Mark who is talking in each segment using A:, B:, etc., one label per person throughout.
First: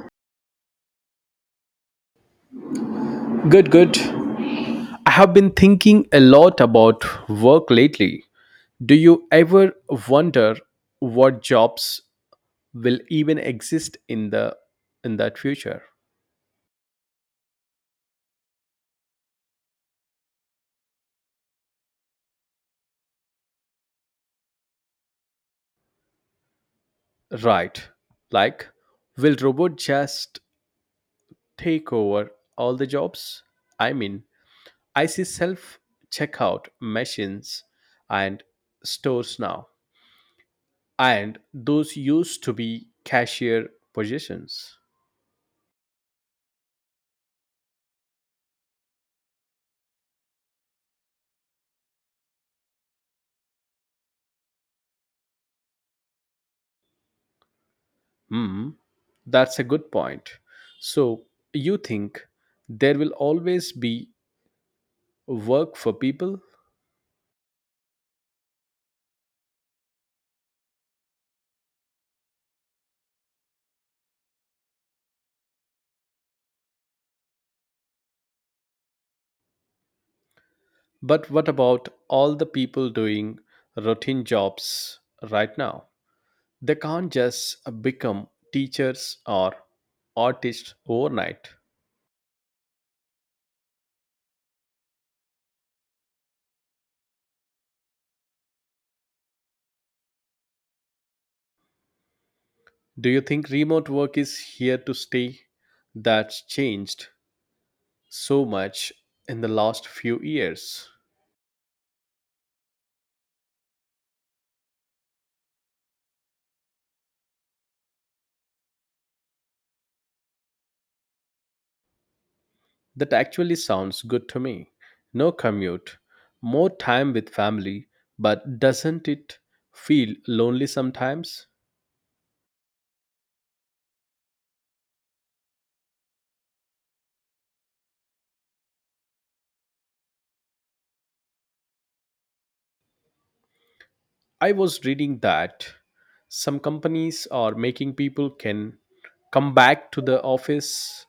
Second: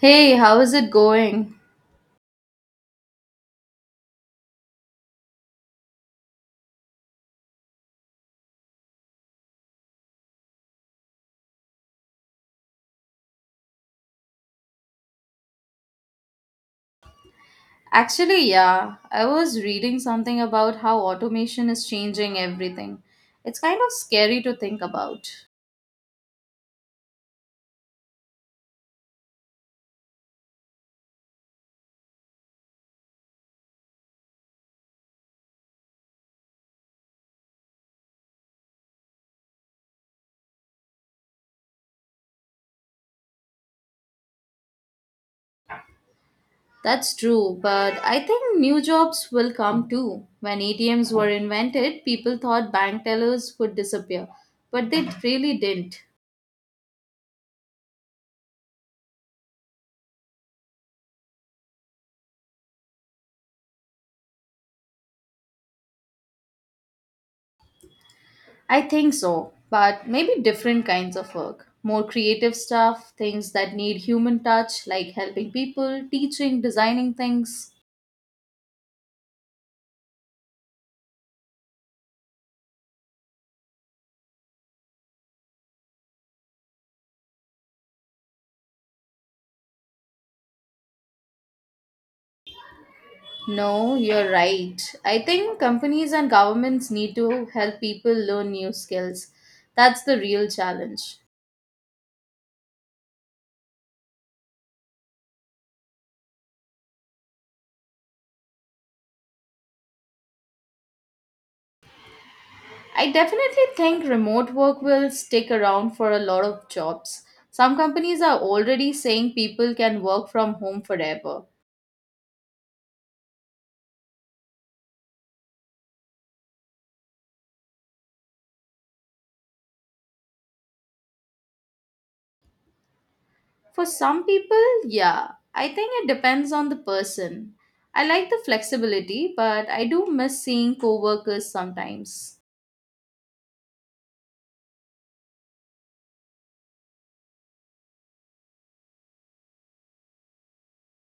A: Hey, how is it going?
B: Good, good. I have been thinking a lot about work lately. Do you ever wonder what jobs will even exist in the in that future?
A: Actually, yeah, I was reading something about how automation is changing everything. It's kind of scary to think about.
B: Right. Like will robot just take over all the jobs? I mean, I see self checkout machines and stores now, and those used to be cashier positions.
A: That's true, but I think new jobs will come too. When ATMs were invented, people thought bank tellers would disappear, but they really didn't.
B: Hmm. That's a good point. So, you think there will always be work for people?
A: I think so, but maybe different kinds of work. More creative stuff, things that need human touch, like helping people, teaching, designing things.
B: But what about all the people doing routine jobs right now? They can't just become teachers or artists overnight.
A: No, you're right. I think companies and governments need to help people learn new skills. That's the real challenge.
B: Do you think remote work is here to stay? That's changed so much in the last few years.
A: I definitely think remote work will stick around for a lot of jobs. Some companies are already saying people can work from home forever.
B: That actually sounds good to me. No commute, more time with family, but doesn't it feel lonely sometimes?
A: For some people, yeah. I think it depends on the person. I like the flexibility, but I do miss seeing coworkers sometimes.
B: I was reading that some companies are making people can come back to the office.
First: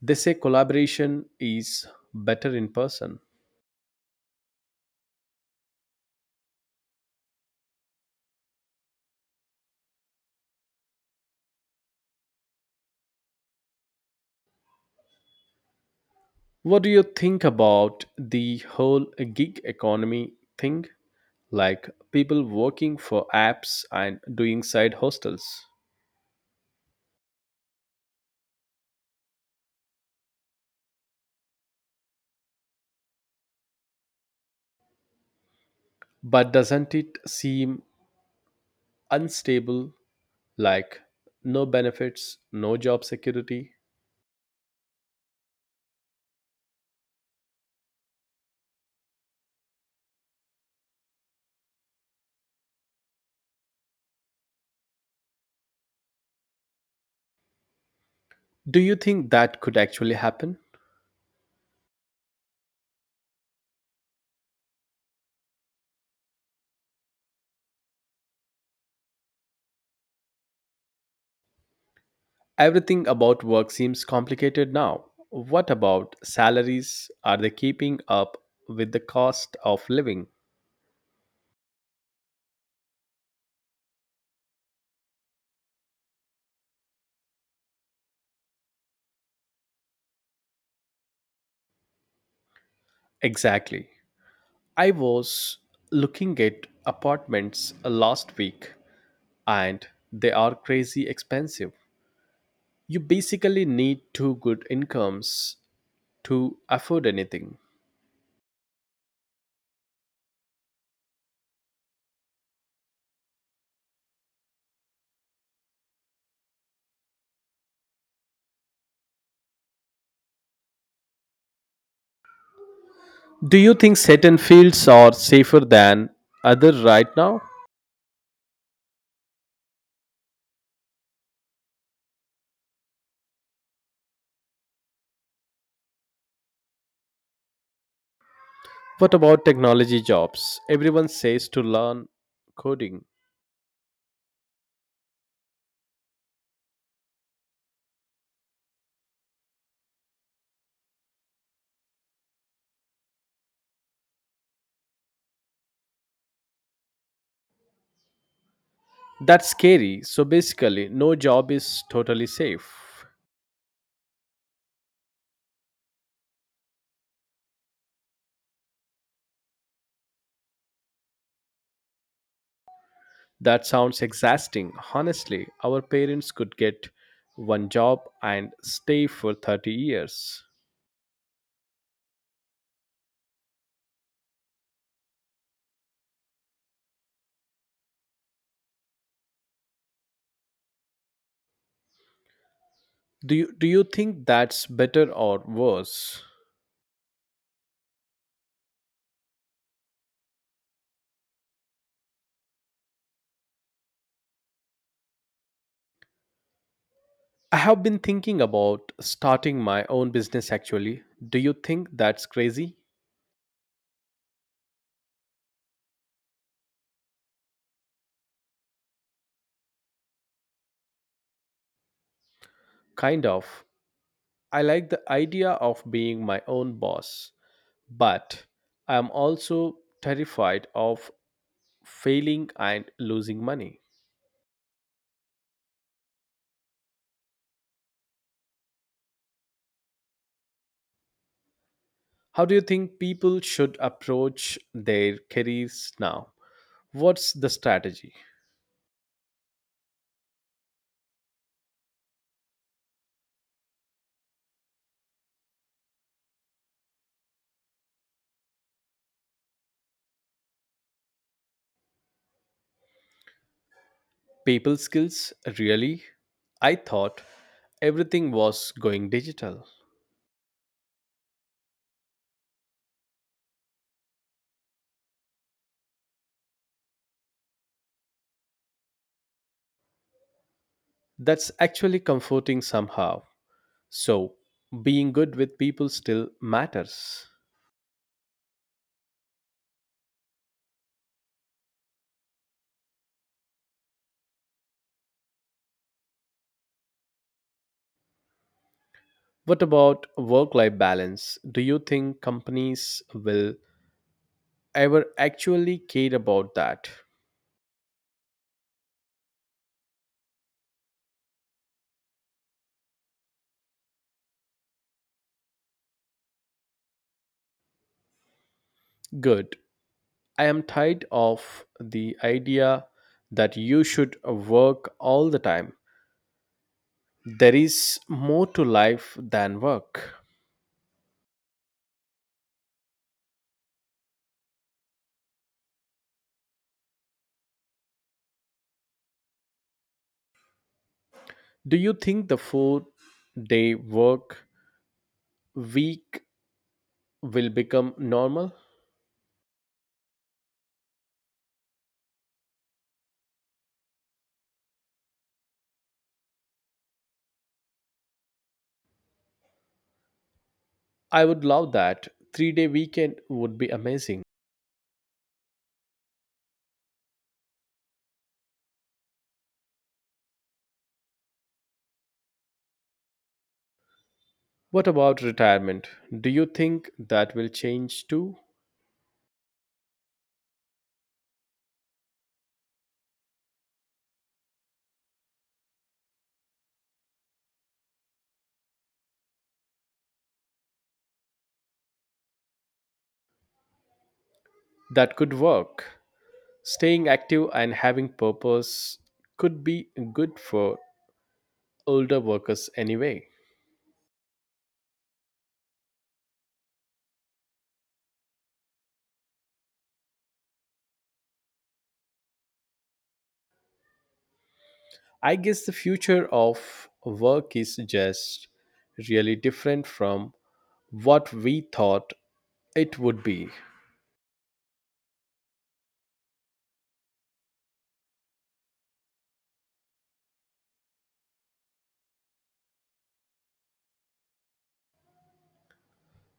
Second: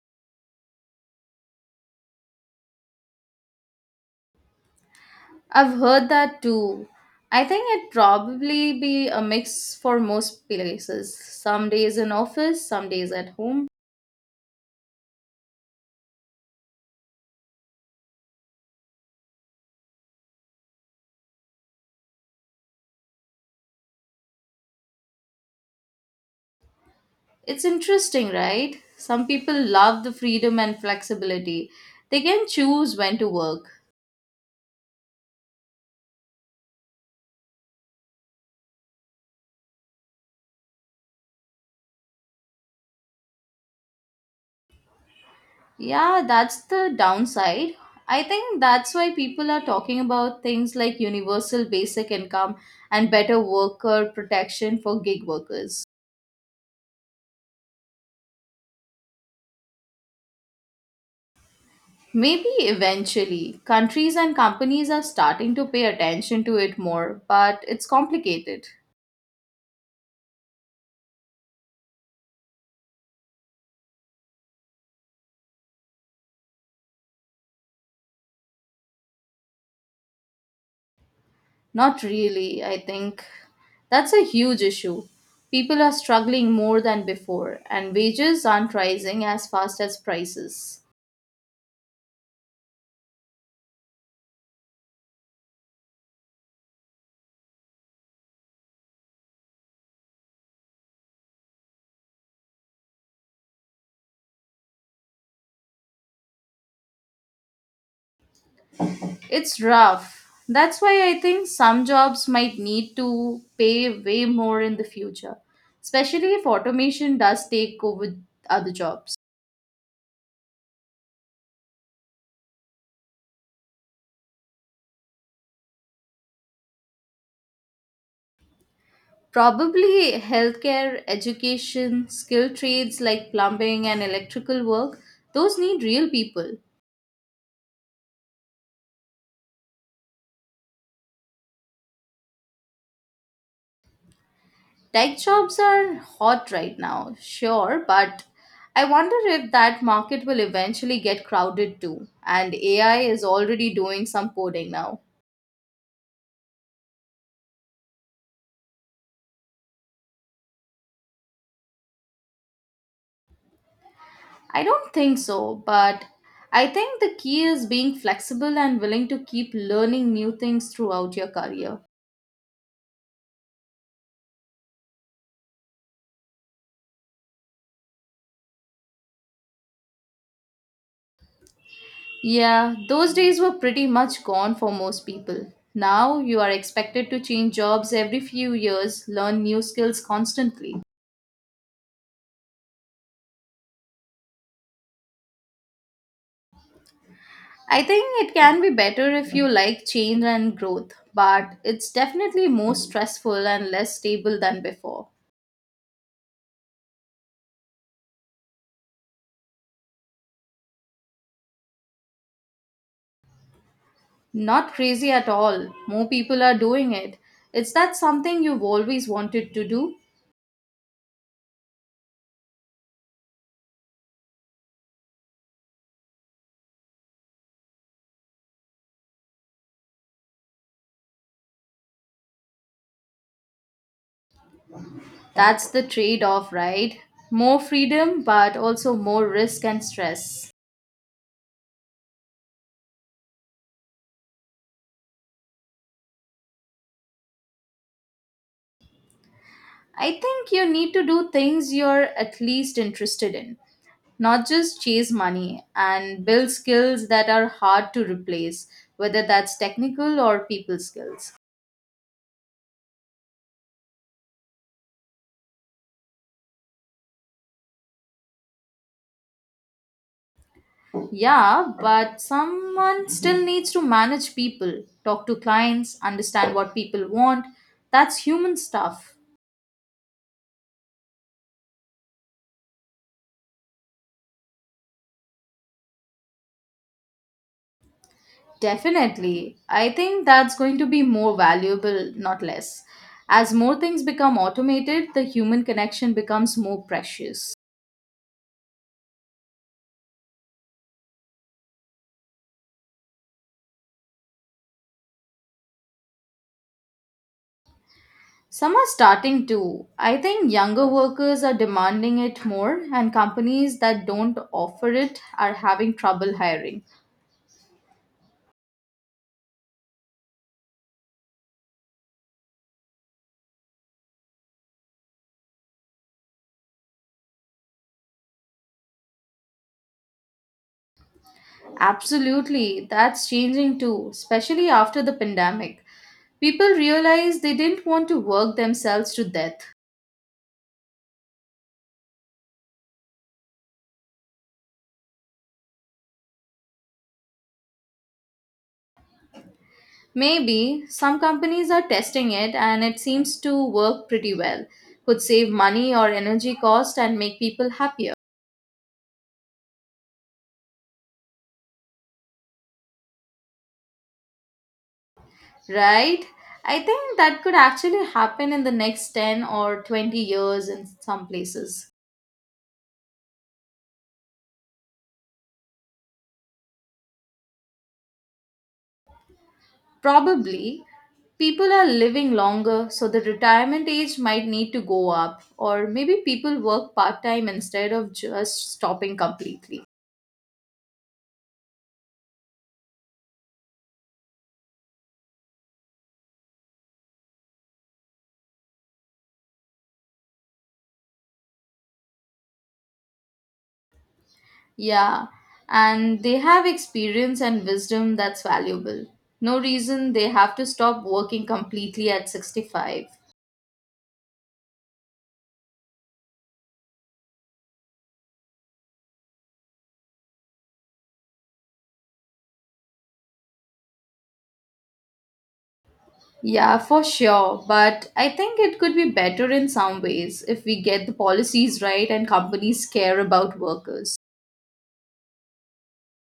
B: They say collaboration is better in person.
A: I've heard that too. I think it'd probably be a mix for most places. Some days in office, some days at home.
B: What do you think about the whole gig economy thing? Like people working for apps and doing side hostels?
A: It's interesting, right? Some people love the freedom and flexibility. They can choose when to work.
B: But doesn't it seem unstable, like no benefits, no job security?
A: Yeah, that's the downside. I think that's why people are talking about things like universal basic income and better worker protection for gig workers.
B: Do you think that could actually happen?
A: Maybe eventually, countries and companies are starting to pay attention to it more, but it's complicated.
B: Everything about work seems complicated now. What about salaries? Are they keeping up with the cost of living?
A: Not really, I think. That's a huge issue. People are struggling more than before, and wages aren't rising as fast as prices.
B: Exactly. I was looking at apartments last week, and they are crazy expensive. You basically need two good incomes to afford anything.
A: It's rough. That's why I think some jobs might need to pay way more in the future, especially if automation does take over other jobs.
B: Do you think certain fields are safer than others right now?
A: Probably healthcare, education, skilled trades like plumbing and electrical work, those need real people.
B: What about technology jobs? Everyone says to learn coding.
A: Tech jobs are hot right now, sure, but I wonder if that market will eventually get crowded too. And AI is already doing some coding now.
B: That's scary. So basically, no job is totally safe.
A: I don't think so, but I think the key is being flexible and willing to keep learning new things throughout your career.
B: That sounds exhausting. Honestly, our parents could get one job and stay for 30 years.
A: Yeah, those days were pretty much gone for most people. Now you are expected to change jobs every few years, learn new skills constantly.
B: Do you think that's better or worse?
A: I think it can be better if you like change and growth, but it's definitely more stressful and less stable than before.
B: I have been thinking about starting my own business actually. Do you think that's crazy?
A: Not crazy at all. More people are doing it. Is that something you've always wanted to do?
B: Kind of. I like the idea of being my own boss, but I am also terrified of failing and losing money.
A: That's the trade off, right? More freedom, but also more risk and stress.
B: How do you think people should approach their careers now? What's the strategy?
A: I think you need to do things you're at least interested in, not just chase money and build skills that are hard to replace, whether that's technical or people skills.
B: People skills, really? I thought everything was going digital.
A: Yeah, but someone still needs to manage people, talk to clients, understand what people want. That's human stuff.
B: That's actually comforting somehow. So, being good with people still matters.
A: Definitely. I think that's going to be more valuable, not less. As more things become automated, the human connection becomes more precious.
B: What about work life balance? Do you think companies will ever actually care about that?
A: Some are starting to. I think younger workers are demanding it more, and companies that don't offer it are having trouble hiring.
B: Good. I am tired of the idea that you should work all the time. There is more to life than work.
A: Absolutely, that's changing too, especially after the pandemic. People realize they didn't want to work themselves to death.
B: Do you think the 4-day work week will become normal?
A: Maybe some companies are testing it and it seems to work pretty well. Could save money or energy cost and make people happier.
B: I would love that. 3-day weekend would be amazing.
A: Right? I think that could actually happen in the next 10 or 20 years in some places.
B: What about retirement? Do you think that will change too?
A: Probably, people are living longer, so the retirement age might need to go up, or maybe people work part time instead of just stopping completely.
B: That could work. Staying active and having purpose could be good for older workers anyway.
A: Yeah, and they have experience and wisdom that's valuable. No reason they have to stop working completely at 65.
B: I guess the future of work is just really different from what we thought it would be.
A: Yeah, for sure. But I think it could be better in some ways if we get the policies right and companies care about workers.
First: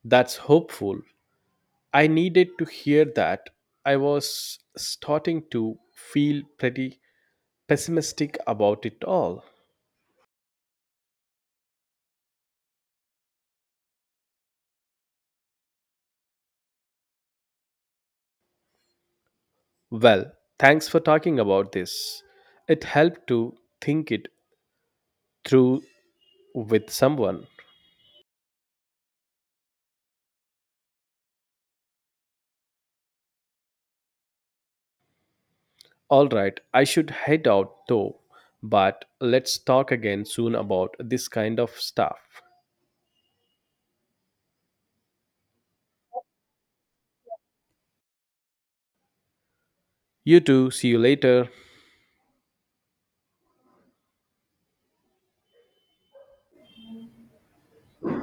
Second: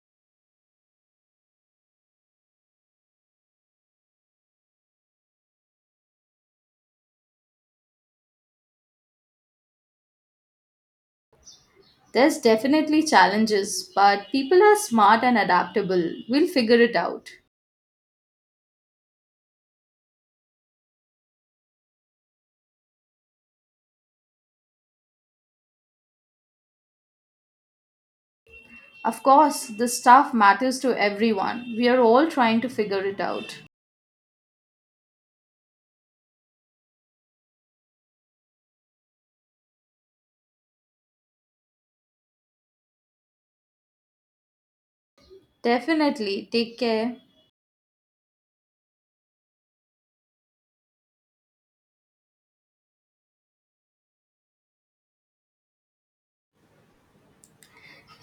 B: That's hopeful. I needed to hear that. I was starting to feel pretty pessimistic about it all.
A: There's definitely challenges, but people are smart and adaptable. We'll figure it out.
B: Well, thanks for talking about this. It helped to think it through with someone.
A: Of course, the stuff matters to everyone. We are all trying to figure it out.
B: All right, I should head out though, but let's talk again soon about this kind of stuff.
A: Definitely. Take care.
B: You too, see you later.